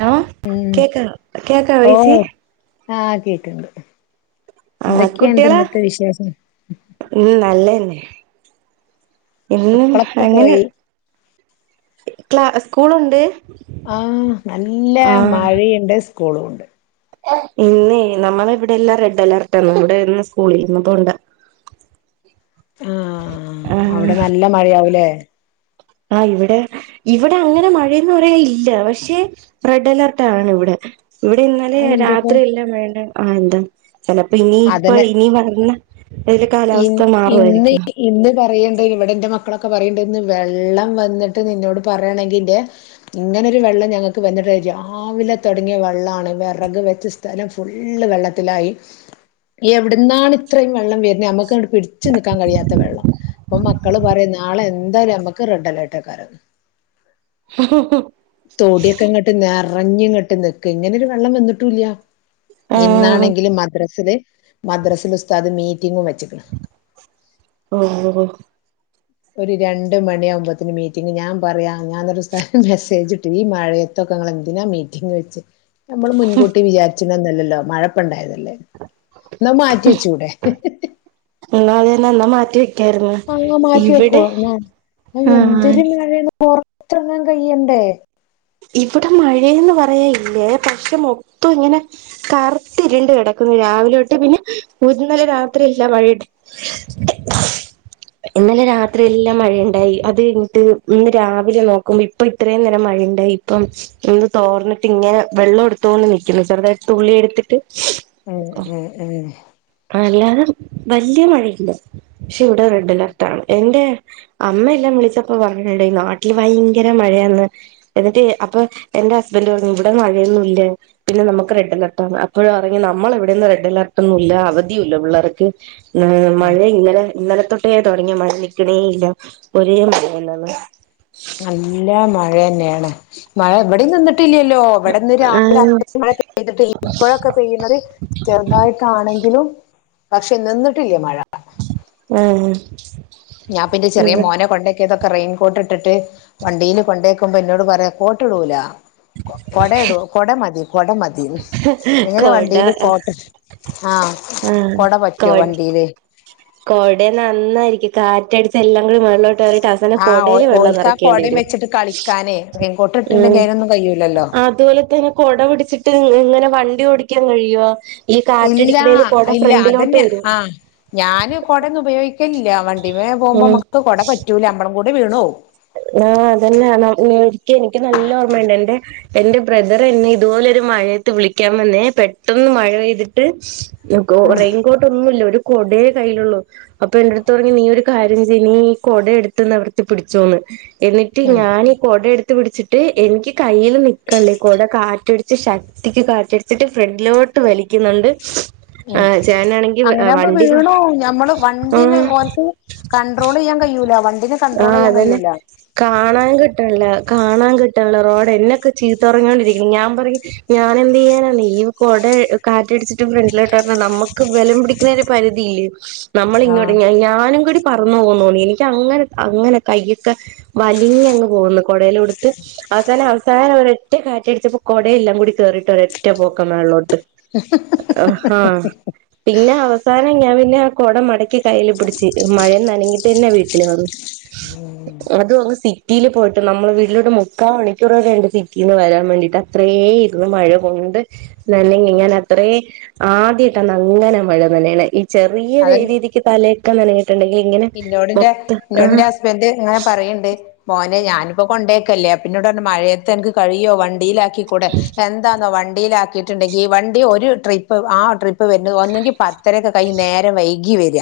Hello മ്മ് കേക്കാ കേക്കാ വൈസി ഓഹ് ആഹ് കേക്ക്ണ്ട് എന്തൊക്കെയിണ്ട് ഇന്നത്തെ വിശേഷം മ്മ് നല്ലെന്നെ ഇന്ന് മക്കളൊക്കെ അങ്ങനെ പോയി ക്ലാ സ്കൂളുണ്ട് ആ നല്ല മഴെണ്ട് സ്കൂളുമുണ്ട് ഇന്നെ നമ്മളെവിടെയെല്ലാം റെഡ് അലേർട്ടാണ് അവിടെ ഇന്ന് സ്കൂളില്ല ഇന്ന് പോണ്ട [inaudible] ആഹ് ആഹ് അവിടെ നല്ല മഴയാവൂലേ ആഹ് ഇവിടെ ഇവിടെ അങ്ങനെ മഴയെന്ന് പറയാൻ ഇല്ല പക്ഷെ റെഡ് അലർട്ടാണ് ഇവിടെ ഇവിടെ ഇന്നലെ അതെന്തേപ്പോ രാത്രി എല്ലാം വേണ്ട ആ എന്താ ചെലപ്പോ ഇനി ഇപ്പ അതന്നെ ഇനി വരുന്ന അതില് ഇ കാലാവസ്ഥ ഇന്ന് മാറുവായിരിക്കും ഇന്ന് പറയെണ്ട് ഇവിടെ ഇന്റെ മക്കളൊക്കെ പറയണ്ട് ഇന്ന് വെള്ളം വന്നിട്ട് നിന്നോട് പറയാണെങ്കില്ലെ ഇങ്ങനൊരു വെള്ളം ഞങ്ങക്ക് വന്നിട്ട് രാവിലെ തൊടങ്ങിയ വെള്ളാണ് വെറക് വെച്ച സ്ഥ സ്ഥലം ഫുള്ള് വെള്ളത്തിലായി എവിടുന്നാണ് ഇത്രയും വെള്ളം വെരു ഞമ്മുക്കങ്ങട്ട് പിടിച്ച് നിക്കാൻ കഴിയാത്ത വെള്ളം അപ്പം മക്കള് പറയാ നാളെ എന്തായാലും ഞമ്മുക്ക് റെഡ് അലർട്ടായെക്കാരം [inaudible] തൊടിയൊക്കെ ഇങ്ങോട്ട് നെറഞ്ഞിങ്ങോട്ട് നിക്കാ ഇങ്ങനൊരു വെള്ളം വന്നിട്ടൂല്ല ആഹ് ഇന്നാണെങ്കില് മദ്രാസില് മദ്രാസിൽ ഉസ്താദ് മീറ്റിങ്ങും വെച്ച്ക്ക്ണ് ഓ ഒരു രണ്ട് മണിയാവുമ്പോത്തിനും മീറ്റിംഗ് ഞാൻ പറയാ ഞാന്നിട്ട് ഉസ്താദിന് മെസ്സേജിട്ട് ഈ മഴയെ ത്തൊക്കെങ്ങള് എന്തിനാ മീറ്റിംഗെച്ചെ നമ്മൾ മുൻകൂട്ടി വിചാരിച്ചിരുന്നല്ലല്ലോ മഴപ്പണ്ടായതല്ലേ എന്നാ മാറ്റിച്ചൂടെ ഉം ഇന്ന്തെ നല്ല മാറ്റി വെക്കായിരുന്നു അങ്ങ മാറ്റി ഇവിടെ വെക്കുമോ ആ ആഹ് എന്തൊരു മഴയാണ് പൊറത്തിങ്ങാൻ കയ്യണ്ടേ ഇവിടെ മഴയെന്ന് പറയാൻ ഇല്ലെ പക്ഷേ മൊത്തം ഇങ്ങനെ കറുത്തിരുണ്ട് കിടക്കുന്നു രാവിലൊട്ട് പിന്നെ ഇന്നലെ രാത്രി ഇല്ല മഴ [inaudible] ഇന്നലെ രാത്രിയെല്ലാം മഴയുണ്ടായി അത് കഴിഞ്ഞിട്ട് ഇന്ന് രാവിലെ നോക്കുമ്പോ ഇപ്പൊ ഇത്രയും നേരം മഴയുണ്ടായി അപ്പം ഇന്ന് തോർന്നിട്ട് ഇങ്ങനെ വെള്ളം എടുത്തൊണ്ട് നിക്കുന്ന് ചെറുതായിട്ട് തുള്ളി എടുത്തിട്ട് ഏഹ് ഏഹ് ഏഹ് ആ അല്ലാതെ വല്യ മഴയില്ല പക്ഷെ ഇവിടെ റെഡ് അലർട്ടാണ് എന്റെ അമ്മയെല്ലാം വിളിച്ചപ്പോ പറഞ്ഞുണ്ട് നാട്ടിൽ ഭയങ്കര മഴയാന്ന് എന്നിട്ട് അപ്പൊ എന്റെ ഹസ്ബനന്റ് പറഞ്ഞു ഇവിടെ മഴയൊന്നുല്ല പിന്നെ നമുക്ക് റെഡെലേർട്ടാണ് അപ്പോഴറഞ്ഞ് നമ്മളെ ഇവിടെന്ന് റെഡ് അലർട്ടൊന്നുല്ലാന്ന് അവധിയൂല്ല പിള്ളേർക്ക് ഇ മഴ ആഹ് ഇന്നലെ ഇന്നലത്തെ ട്ടെ തൊടങ്ങിയ മഴ നിൽക്കണേ ഇല്ല ഒരേ മഴയാണ് നല്ല മഴെന്നെയാണ് മഴ ഇവിടെം നിന്നിട്ടില്ലല്ലോ ഇവിടെന്ന് രാവിലെ ആഹ് അത്രേം മഴ പെയ്തിട്ട് ഇപ്പോഴൊക്കെ പെയ്യുണത് ചെറുതായിട്ടാണെങ്കിലും പക്ഷെ നിന്നിട്ടില്ല മഴ ഉം ആഹ് ഞാപ്പിന്റെ ചെറിയ ഇവടെ മോനെ കൊണ്ടെ ക്കിയതൊക്കെ റെയിൻകോട്ടിട്ട് വണ്ടീല് കൊണ്ടേയേക്കുമ്പോ എന്നോട് പറയാ കോട്ടിടൂല കൊട ഇടും കൊട മതി കൊട മതി എങ്ങനെ കൊട വണ്ടിയില് കോട്ട് ആഹ് കൊട പറ്റോ വണ്ടീല് കൊടേ നന്നായിരിക്കും കാറ്റടിച്ച് എല്ലാം കൂടി മോളി ലോട്ട് അവസാനം ആഹ് ഓ കൊടെൽ വെള്ളം ഓൽക്കാ നെറക്കേണ്ടി കൊടയും വരും വെച്ചിട്ട് കളിക്കാനേ റെയിൻകോട്ട് ഉം ഇട്ടിട്ടുണ്ടെങ്കി അതിനൊന്നും കഴിയൂലല്ലോ അതുപോലെത്തന്നെ കൊട പിടിച്ചിട്ട് ഇങ്ങനെ വണ്ടി ഓടിക്കാൻ കഴിയ്യോ ഈ ഇല്ല കാറ്റടിക്കണേൽ കോട ഫ്രണ്ടിലോട്ട് വരും ഞാൻ കുടന്ന് ഉപയോഗിക്കലില്ല വണ്ടിമേ പോകുമ്പോ ഉം നമുക്ക് കുട പറ്റൂല നമ്മളും കൂടി വീണു പോവൂ അഹ് അതന്നെയണ ഒരിക്ക എനിക്ക് നല്ല ഓർമ്മയുണ്ട് എന്റെ എന്റെ ബ്രദർ എന്നെ ഇതുപോലെ ഒരു മഴയത്ത് വിളിക്കാൻ വന്നേ പെട്ടന്ന് മഴ പെയ്തിട്ട് റെയിൻകോട്ട് ഒന്നുല്ല ഒരു കൊടേ കയ്യിലുള്ളൂ അപ്പൊ എന്റെ അടുത്ത് പറഞ്ഞു നീ ഒരു കാര്യം ചെയ് നീ കൊട എടുത്ത് നിവൃത്തി പിടിച്ചോന്ന് എന്നിട്ട് ഉം ഞാൻ കൊട എടുത്ത് പിടിച്ചിട്ട് എനിക്ക് കയ്യിൽ നൽക്കണല്ലേ കൊട കാറ്റടിച്ച് ഷ ക് ത്തിക്ക് കാറ്റടിച്ചിട്ട് ഫ്രെണ്ടിലോട്ട് വലിക്കുന്നുണ്ട് ഉം ആഹ് ചേട്ടനാണെങ്കിൽ അങ്ങനെയാവുമ്പോ വണ്ടി വീണുപോവും ഞമ്മള് വണ്ടിന് ആഹ് ഓൽക്ക് കൺട്രോളെയ്യാൻ കയ്യൂല വണ്ടിന് ആഹ് കണ്ടട്രോളെയ്യാൻ അതന്നെ കയ്യൂല്ല കാണാൻ കിട്ടാനില്ല കാണാൻ കിട്ടാനില്ല റോഡ് എന്നൊക്കെ ചീത്ത പറഞ്ഞോടിരിക്കും ഞാൻ പറയും ഞാന് എന്തയ്യാനാ നീയും കൊട കാറ്റടിച്ചിട്ട് ഫ്രണ്ടിലോട്ട് വന്ന നമ്മുക്ക് ബലം പിടി ക്ക്‌ണെ ഒരു പരിധിയില്ലേ നമ്മളിങ്ങോട്ട ആഹ് ഞാനും കൂടി പറന്നു പോകുന്നോന്നി എനിക്ക് അങ്ങനെ അങ്ങനെ കയ്യൊക്കെ വലിഞ്ഞങ്ങ് പോന്നു കൊടയിലോടുത്ത് അവസാനം അവസാനം ഒരൊറ്റ കാറ്റടിച്ചപ്പോ കൊടെല്ലാം കൂടി കേറിയിട്ട് ഒരൊറ്റ പോക്ക മേളിലോട്ട് ഹ പിന്നെ അവസാനം ഞാൻ പിന്നെ കുട മടക്കി കയ്യിൽ പിടിച്ച് മഴ നൻ ങ്ങിട്ടനെ വീട്ടില് [unintelligible] ഉം നമ്മുക് ഒന്ന് സിറ്റിയില് പോയിട്ട് നമ്മൾ വീട്ടിലോട്ട് മുക്കാ മണിക്കൂറോടെ വേരെ ഉണ്ട് സിറ്റിന്ന് വരാൻ വേണ്ടിയിട്ട് ത്രേ ഇരുന്നു മഴ കൊണ്ട് ന്നല്ലെങ്കി ഞാൻ അത്രേ ആദ്യട്ടന്ന അങ്ങനെ മഴ നനയണെ ചെറിയ അതന്നെ രീതിക്ക് തലേക്ക നഞ്ഞിട്ടുണ്ടെങ്കിൽ ഇങ്ങനെ ഇന്നോടിന്റെ മൊത്തം ആഹ് ഇന്നോടിന്റെ ഹസ്ബൻഡ് ഇങ്ങനെ പറയണ്ട് പോലെ ഞാനിപ്പോ കൊണ്ടേക്കല്ലേ അപ്പൊന്നോട് പറഞ്ഞു മഴയത്തെ എനിക്ക് കഴിയോ വണ്ടിയിലാക്കികൂടെ എൻ ന്താന്നോ വണ്ടിയിലാക്കിയിട്ടുണ്ടെങ്കി വണ്ടി ഒരു ട്രിപ്പ് ആ ട്രിപ്പ് വരുന്നു ഒന്നെങ്കിൽ പത്തരക്കത് കൈ നേരം വൈകി വേര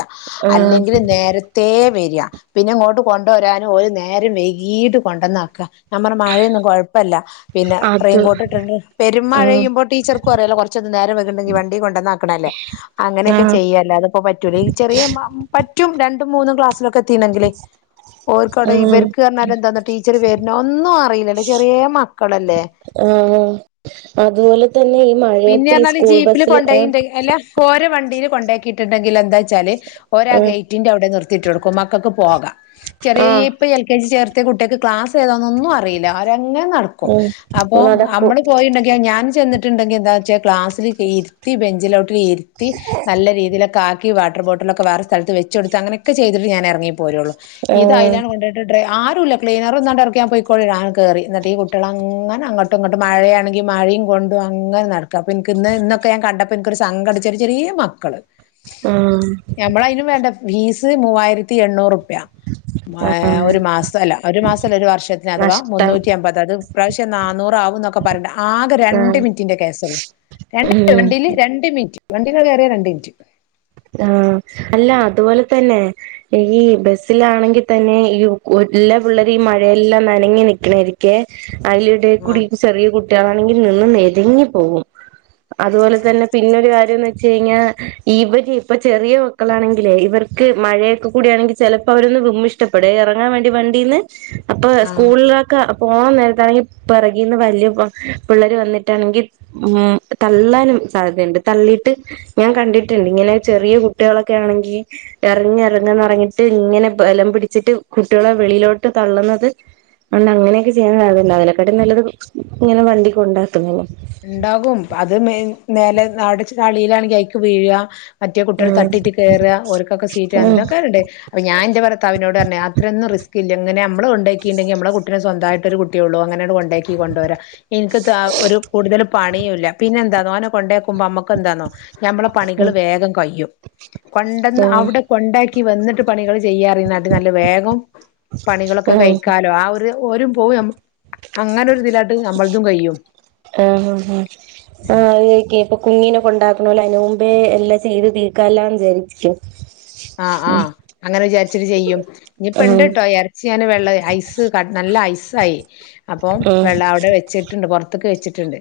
ആഹ് അല്ലെങ്കില് നേരത്തേ വേര പിന്നെ ഇങ്ങോട്ട് കൊണ്ടുവരാനും ഒരു നേരം വൈകീട്ട് കൊണ്ടന്നാക്ക ഞാ പറ മഴയൊന്നും കൊഴപ്പല്ല പിന്നെ അത് റെയിൻകോട്ടിണ്ട് ആഹ് പെരുമഴയ്യുമ്പോ ടീച്ചർക്കും അറിയാലോ കുറച്ചൊന്ന് നേരം വൈകിണ്ടെങ്കി വണ്ടി കൊണ്ടോന്നാക്ണല്ലേ അങ്ങനെയൊക്കെ ആഹ് ചെയ്യല്ലാത്പ്പോ പറ്റൂല്ല ഈ ചെറിയ പറ്റും രണ്ടും മൂന്നും ക്ലാസ്സിലൊക്കെ തീന്നെങ്കില് ഓർക്കട ആഹ് ഇവർക്ക് അർഞാലെന്താന്ന ടീച്ചർ വരുന്ന ഒന്നും അറിയില്ലല്ലെ ചെറിയേ മക്കളല്ലേ ഏഹ് അതുപോലെ തന്നെ ഈ മഴയത്ത് ഈ സ്കൂൾ ബസില് അഹ് കോര വണ്ടിയില് കൊണ്ടാക്കിയിട്ടുണ്ടെങ്കില് എന്താച്ചാല് ഓര് ആഹ് ആഗേറ്റിന്റെവ് ത്തിറ്റൊടുക്കും മക്കക്ക് പോക ചെറിയേ ആഹ് ഇപ്പൊ എൽ കെ ജി ചേർത്തിയ കുട്ട്യേക് ക്ലാസ് ഏതാന്നോന്നു അറിയില്ല അവരങ്ങനെ നടക്കും ഉം അപ്പോ നടക്കും നമ്മള് പോയിണ്ടെങ്കി ഞാൻ ചെന്നിട്ടുണ്ടെങ്കി എന്താ വച്ചാ ക്ലാസ്സില് ഇരുത്തി ബെഞ്ചിലോട്ടിൽ ഇരുത്തി നല്ല രീതിയിലോകാ ക്കി വാട്ടർ ബോട്ടിലോക്കെ വേറെ സ്ഥലത്ത് വെച്ചൊടുത്ത് അങ്ങനൊക്കെ ചെയ്ത്ട്ട് ഞാൻ ഇറങ്ങി പോരുള്ളൂ ഇത് ആഹ് അയിലാണ് കൊണ്ട് ട്ട ഡ്രൈ ആരുല്ല ക്ലീനർന്നാണ്ട് എർക്കി യൻ പോയികോളി ഞാ കേറി ന്നിട്ട് ഈ കുട്ട്യള ങ്ങനെ അങ്ങ ട്ട്ങ്ങട്ട് മഴയാണെങ്കി മയിം കൊണ്ടും അങ്ങനെ നടക്ക അപ്പൊ ഇൻക്ക് ഇന്ന് ഇന്നൊക്കെ ഞാൻ കണ്ടപ്പോ എനിക്കൊരു സങ്കടം ചെറിയ ചെറിയേ മക്കള് ആഹ് നമ്മള് അയിന് വേണ്ടെ ഫീസ് മൂവായിരത്തി എണ്ണൂറുപ്യ [unintelligible] ആഹ് ഒരു മാസം അല്ല ഒരു മാസല്ല ഒരു വർഷത്തിന് അഥവാ നഷ്ടം മുന്നൂറ്റി അമ്പത് ഈ പ്രാവശ്യം നന്നൂർ അവുന്നൊക്കെ പറിണ്ട് ആകെ രണ്ട് ആഹ് മിനിറ്റിന്റെ കേസള്ളൂ രണ്ട് ഉം വണ്ടില് രണ്ട് മിനിറ്റ് വണ്ട്യൊക്കെ കയറിയ രണ്ട് മിനുറ്റ് അഹ് അല്ല അതുപോലെ തന്നെ ഈ ബസ്സിലാണെങ്കിൽ തന്നെ ഈ എല്ല പിള്ളേര് ഈ മഴയെല്ലാം നനങ് നിക്കണായിരിക്കേ അയ്ല്ടേകൂടി ചെറിയ കുട്ടികളാണെങ്കിൽ നിന്ന് നെര്ങ്ങി പോകും അതുപോലെ തന്നെ പിന്നെരു കാര്യംന്നച്ച്ഴിഞ്ഞാ ഇവര് ഇപ്പൊ ചെറിയ മക്കളാണെങ്കില് ഇവർക്ക് മഴയൊക്കെ കൂടിയാണെങ്കി ചിലപ്പോ അവരൊന്ന് വിമ്മിഷ്ടപ്പെടെ ഇറങ്ങാൻ വേണ്ടി വണ്ടിന്ന് അപ്പൊ ആഹ് സ്കൂളിലോ പോകാ നേരത്താണെങ്കിൽ പിറകിന്ന് വലിയ പിള്ളേര് വന്നിട്ടാണെങ്കിൽ ഉം തള്ളാനും സാധ്യത ഇണ്ട് തള്ളിട്ട് ഞാൻ കണ്ടിട്ട്ണ്ട് ഇങ്ങനെ ചെറിയ കുട്ട്യാളൊക്കെ ആണെങ്കിൽ എറങ്ങി എറങ്ങന്ന് പറഞ്ഞിട്ട് ഇങ്ങനെ ബലം പിടിച്ചിട്ട് കുട്ടികളെ വെളിയിലോട്ട് തള്ളുന്നത് അണ്ട് അങ്ങനെയൊക്കെ ചെയ്യണേല്ണ്ടാവും അതിലേകാട്ടിം നല്ലത് ഇങ്ങനെ വണ്ടി കൊണ്ടാക്കുന്നതാ ഇണ്ടാകും അത്‌ മേ നേലേ നട ചളിലാണെങ്കി അയിക്ക് വീഴാ മറ്റേ കുട്ടികൾ ഉം തട്ടിട്ട് കേറാ ഓൽക്കൊക്കെ സീറ്റ് ഉം എന്തോക്കോണ്ട് അപ്പ ഞാൻ ഇന്റെ ഭർത്താവിനോട് പർഞ്ഞ് അത്രൊന്നും റിസ്കില്ല ഇങ്ങനെ ഞമ്മള് കൊണ്ടാക്കിണ്ടെങ്കി നമ്മള് കുട്ടിനേ സ്വന്തായിട്ടൊരു കുട്ടിയൊള്ളു അങ്ങനണ്ട് കൊ ണ്ടാക്കി കൊണ്ടോരാ ഇൻക്ക് താ ഒരു ഒരു പണിയുംല്ല പിന്നെ എന്താന്നോ ഓനെ കൊണ്ടാക്കുമ്പോ അമ്മക്കെന്താന്നോ ഞമ്മളെ പണികള് വേഗം കയ്യും കൊണ്ടന്ന് ആഹ് അവടെ കൊണ്ട ക്കി വന്ന്ട്ട് പണികള് ചെയ്യാന്നറിനേ കാട്ടിം നല്ലത് വേഗം പണികളൊക്കെ കഴിക്കാലോ ആ ഒരു ഓരും പോവും ഞമ്മ അങ്ങനൊരു ഇതിലണ്ട് ഞമ്മൾതും കയ്യും ആഹ് ആഹ് ആഹ് ആഹ് അത് ഇപ്പൊ കുഞ്ഞിനേ കോണ്ടാക്ക്ണോലെ അയ്ന് മുമ്പേ എല്ലാം ചെയ്ത് തീർക്കാല്ലാന്ന് വിചാരിക്കും ആഹ് ആഹ് അങ്ങനെ വിചാരിച്ചിട്ട് ചെയ്യും ഇനി ആഹ് ഇപ്പണ്ട്ട്ടോ എ ചെയ്യാന് വെള്ളവേ ഐസ് നല്ല ഐസായി അപ്പം ആഹ് വെള്ളം അവിടെ വെച്ച് ട്ട്ണ്ട് പൊർത്ത്ക്ക് വെച്ചിട്ടുണ്ട്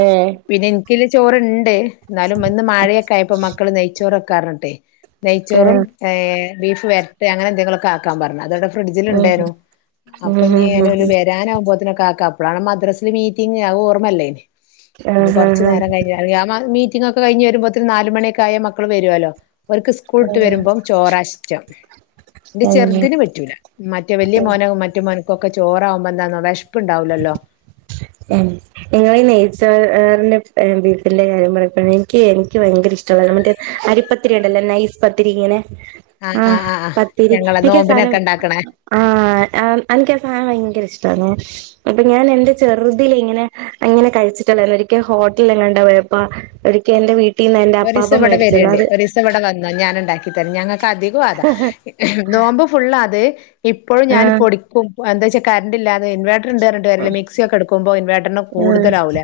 ഏഹ് പിന്നെ ഇൻക്ക്ള്ള ചോറ്ണ്ട് ഇന്നാലും ഇന്ന് മഴയൊക്കെ ആയപ്പോ മക്കള് നെയ്ച്ചോറെക്കാർഞ്ഞിട്ടെ ചോറും ആഹ് ഏഹ് ബീഫ് വര്ട്ടെ അങ്ങനെ എന്തെങ്കിലൊക്കെ ആക്കാൻപർഞ്ഞ് അതോടെ ഫ്രിഡ്ജില് ആഹ് ഇണ്ടേനും അപ്പൊ ആഹ് ഇനി ആഹ് ഞാൻ ഓല് വെ രാനാവുമ്പോത്തിനൊക്കെ ആക്കാം അപ്പോഴാണ് മദ്രാസ്സ്ല് മീറ്റിംങ് അത് ഓർമ്മല്ലേനി ഇനി കൊർച്ച് ആഹ് നേരം കയി അതെ ആ നാല് മീറ്റിംങ്ങോക്കെ കഴിഞ്ഞ് വരുമ്പോത്തിന് നാലുമണി ഒക്കെ ആയാല് മക്കള് വരോലോ ഓര്ക്ക് സ്കൂള്ട്ട് വരുമ്പോം ചോറാ ഇഷ്ടം ഇന്റെ ആഹ് ആഹ് ചെറുതിന് പറ്റൂല മറ്റേ വല്ല്യ ആഹ് മോനും മറ്റേ മോൻക്കൊക്കെ ചോറാവുമ്പോ എന്താന്നോ വിഷപ്പ് ഇണ്ടാവൂലല്ലോ ഉം ഇങ്ങളി ഈ നെയ്ച്ചോറിന്റേം ബീഫിന്റെ കാര്യം പറയുമ്പ എനിക്ക് എനിക്ക് ഭയങ്കര ഇഷ്ട മറ്റേ അരിപത്തിരി ഉണ്ടല്ലോ നൈസ് പത്തിരി ഇങ്ങനെ ആഹ് പത്തിരി എനിക്ക് ആ സാനം ആഹ് അഹ് അൻക്ക സാനം ഭയങ്കര ഇഷ്ട്ടാന്നു അപ്പൊ ഞാൻ എന്റെ ചെറുതിൽ ഇങ്ങനെ ഇങ്ങനെ കഴിച്ചിട്ടുണ്ടാര്ന്ന് ഒരിക്കെ ഹോട്ടൽല് എങ്ങാണ്ടോ പോയപ്പൊ ഒരിക്കെ എന്റെ വീട്ടീന്ന് എന്റെ അപ്പാപ്പ മേടിച്ചന്ന് അത് ത്തവിടെ വന്നോ ഞാൻ ഇണ്ടാക്കി തരാ ഞങ്ങൾക്ക് അധികം അതാ നോമ്പ് ഫുള്ള് അത് ഇപ്പോഴും ഞാന് ആഹ് പൊടിക്കും എന്താ വെച്ചാ കരണ്ട്ല്ലാതെ ഇൻവേട്ട്ർണ്ട്ന്നർഞ് ട്ടര്യല്ല മിക്സി ഒക്കെ ഇടുക്കുമ്പോ ഇൻവർട്ടറിന് ആഹ് കൂടുതലാവുലെ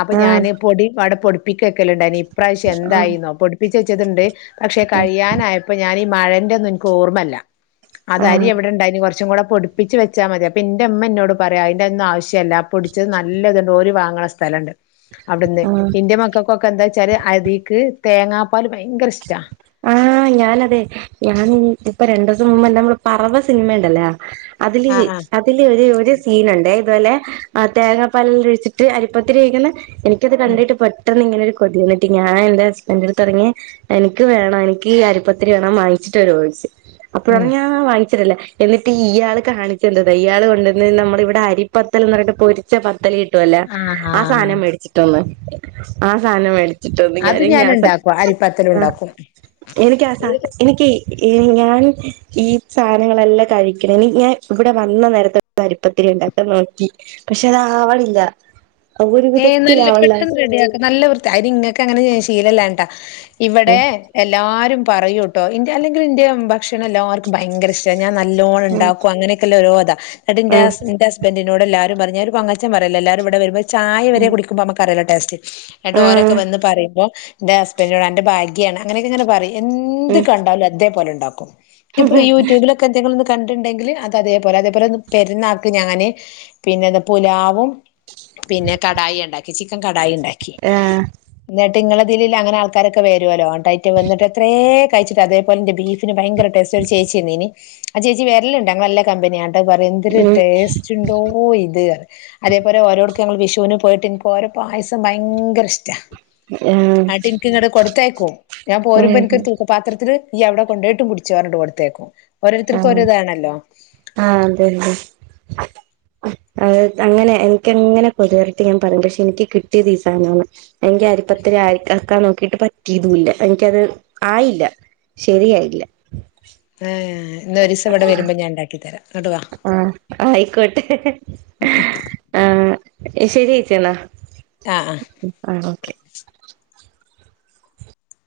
അപ്പൊ ഞാൻ പൊടി അടെ പൊടി പ്പിച്ചക്കല്ണ്ടായ്നി ഇപ്രാവിശ്യം ആഹ് എന്തായിന്നോ പൊടിപ്പിച്ച് വെച്ചത്ണ്ട് പക്ഷെ ആഹ് കഴിയാനായ അപ്പൊ ഞാനീ ഈ മഴന്റെ ഒന്നും ഇൻക്ക് ഓർമ്മ ഇല്ല അത് അരി ആഹ് എവിടെണ്ടായിനി കൊറച്ചും കൂടെ പൊട് പ്പിച്ച് വെച്ചാമതി അപ്പ ഇന്റെ ഇമ്മ ഇന്നോട് പറയും അയ്ൻ്റെ ഒന്നും ആശ്യല്ല പൊടിച്ചത് നല്ലത്ണ്ട് ഓര് വാങ്ണ സ്ഥലണ്ട് അവിട്ന്ന് ആഹ് ഇന്റെ മക്കക്കൊക്കെ എന്താച്ചാല് അതിക്ക് തേങ്ങാപ്പാൽ ഭയങ്കര ഇഷ്ട ആഹ് ഞാനതെ ഞാൻ ഇപ്പൊ രണ്ടു ദിവസംമുമ്പ് നമ്മളെ പറവ സിനിമണ്ടല്ലോ അതില് ആഹ് ആഹ് അതില് ഒരു ഒരു സീനുണ്ടെ ഇതോലെ ആഹ് തേങ്ങാപ്പാലെല്ലാം ഒഴിച്ചിട്ട് അരിപ്പത്തിരി ഒയിക്കുന്നെ എനിക്കത് ഉം കണ്ടിട്ട് പെട്ടെന്ന് ഇങ്ങനെ ഒരു കൊതി വന്നിട്ട് ഞാൻ എന്റെ ഹസബന്റെട്ത്ത് പറഞ്ഞ് എനി ട്ട് വേണം എനിക്കീ അരിപ്പത്തിരി വേണം വാങ്ങിച്ചിട്ടരോയ്ച്ച് അപ്പോഴണ് ഉം ഞാവാങ്ങിച്ചരാലോ എന്നിട്ട് ഇയാൾ കാണിച്ചെന്താണ് അയാൾ കൊണ്ടന്ന് നമ്മള് ഇവിടെ അരിപ്പത്തൽ എന്ന് പറഞ്ഞട്ട് പൊരിച്ച പത്തൽ ഇട്ട് കിട്ടുല്ല ആ ആഹ് സാധനം മേടിച്ചിട്ടൊന്ന്. ആ സാധനം മേടിച്ചിട്ടൊന്ന അത് ഞാൻ ഞ ഉണ്ടാക്കും അരിപ്പത്തല് [unintelligible] ഉണ്ടാക്കും എനിക്ക് ആ സാ എനിക്ക് ഞാൻ ഈ സാധനങ്ങളെല്ലാം കഴിക്ക്ണ [unintelligible] ഇവിടെ വന്ന നേരത്തെ കരിപ്പത്തിരി ഉണ്ടാക്കെ നോക്കി പക്ഷേ അതാവണില്ല. ഏയ് നല്ല പെട്ടെന്ന് റെഡിയാക്ക നല്ല വൃത്തി അയിന് ഇങ്ങക്ക് അങ്ങനെ ചെയ്യ ശീലല്ലാഞ്ഞിട്ട ഇവിടെ ഉം എല്ലാരും പറയൂ കേട്ടോ ഇൻ്റെ അല്ലെങ്കിൽ ഇൻ്റെ ഭക്ഷണം എല്ലാവർക്കും ഭയങ്കര ഇഷ്ട ഞാൻ നല്ലോണ്ണം ഉം ഉണ്ടാക്കും അങ്ങനെയൊക്കെല്ല ഓരോതാ എന്ന്ട്ട് ഇൻ്റെ ഹസ് ഹസ്ബ ഹസ്ബൻ്റിനോട്എല്ലാരും പറഞ്ഞ് ഞാന് ഒരു പൊങ്ങച്ചം പറയല്ലാ എല്ലാരും ഇവിടെ വരുമ്പം ചായ വരെ ഉം കുടിക്കുമ്പം നമുക്കറിയല്ലോ ടേസ്റ്റ്. ഉം എന്നട്ട് ഓരൊക്കെ ആഹ് വന്ന് പറയുമ്പോ എന്റെ ഹസ്ബൻ്റ്നോട് അന്റെ ഭാഗ്യ ആണ് അങ്ങനൊക്കെ അങ്ങനെ പറയും. എന്ത് ഉം കണ്ടാലും അതേപോലെ ഉണ്ടാക്കും ഇപ്പൊ യൂട്യൂബിലൊെ എന്തെങ്കിലും കണ്ടിണ്ടെങ്കിൽ അത് അതേപോലെ അതേ പോലെ പെരുന്നാക്ക് ഞാൻ പിന്നെന്താ പുലാവും. പിന്നെ കടായി ഉണ്ടാക്കി ചിക്കൻ കടായി ഉണ്ടാക്കി. ആഹ് എന്നിട്ട് ഇങ്ങളെ ഇതീല്ള്ള അങ്ങനെ ആൾക്കാരൊക്കെ വരുല്ലോ ന്ന്ട്ട് അയിറ്റ വന്ന്ട്ട് എത്ര കഴിച്ചിട്ട് അതേപോലെൻ്റെ ബീഫ്. പിന്നെ ഭയങ്കര ടേസ്റ്റ് ഒരു ചേച്ചി വന്നീനി ആ ചേച്ചി വരെല്ലാംണ്ട് ഞങ്ങളല്ല കമ്പനിയ. അഹ് പറിം എന്തര് ഉം ടേസ്റ്റ് ഉണ്ടോ ഇത് റിം അതേപലെ ഓരോ ഞങ്ങള് വിഷുവിന് പോയിട്ട് ഇന്ക്ക് ഓരോ പായസം ഭയങ്കര ഇഷ്ട. ആഹ് ആട്ട് ഇന്ക്ക് ഇങ്ങട്ട് കൊടുത്തയക്കും ഞാൻ പോരുമ്പോ ഉം ഇന്ക്കൊരു തൂ പാത്രത്തില് ഇയ്യ് അവിടെ കൊണ്ടോയിട് കുടിച്ചേർഞ്ഞിട്ട് കൊടുത്തയക്കും. ഓരോരുത്തർക്കും ഒരോ ഇതാണല്ലോ... ആഹ അതെ അതെ. അഹ് അങ്ങനെ എനിക്കങ്ങനെ കൊതിവരട്ടി ഞാൻ പറിം പക്ഷേ എനിക്ക് കിട്ടിയത് ഈ സാധനമാണ്. എനിക്ക് അരിപ്പത്തിരി അരക്കാൻ നോക്കിട്ട് പറ്റിയതുല്ല എനിക്കത് ആയില്ല. ശരിയായില്ല [unintelligible] ഇവിടെ വരുമ്പോ ഞാൻ ഉണ്ടാക്കി തരാം ഇങ്ങട്ട് വാ ആഹ ആയിക്കോട്ടെ. ആഹ ശരി ചേച്ചി ന്നാ. ആ ആ. ആ ഓക്കേ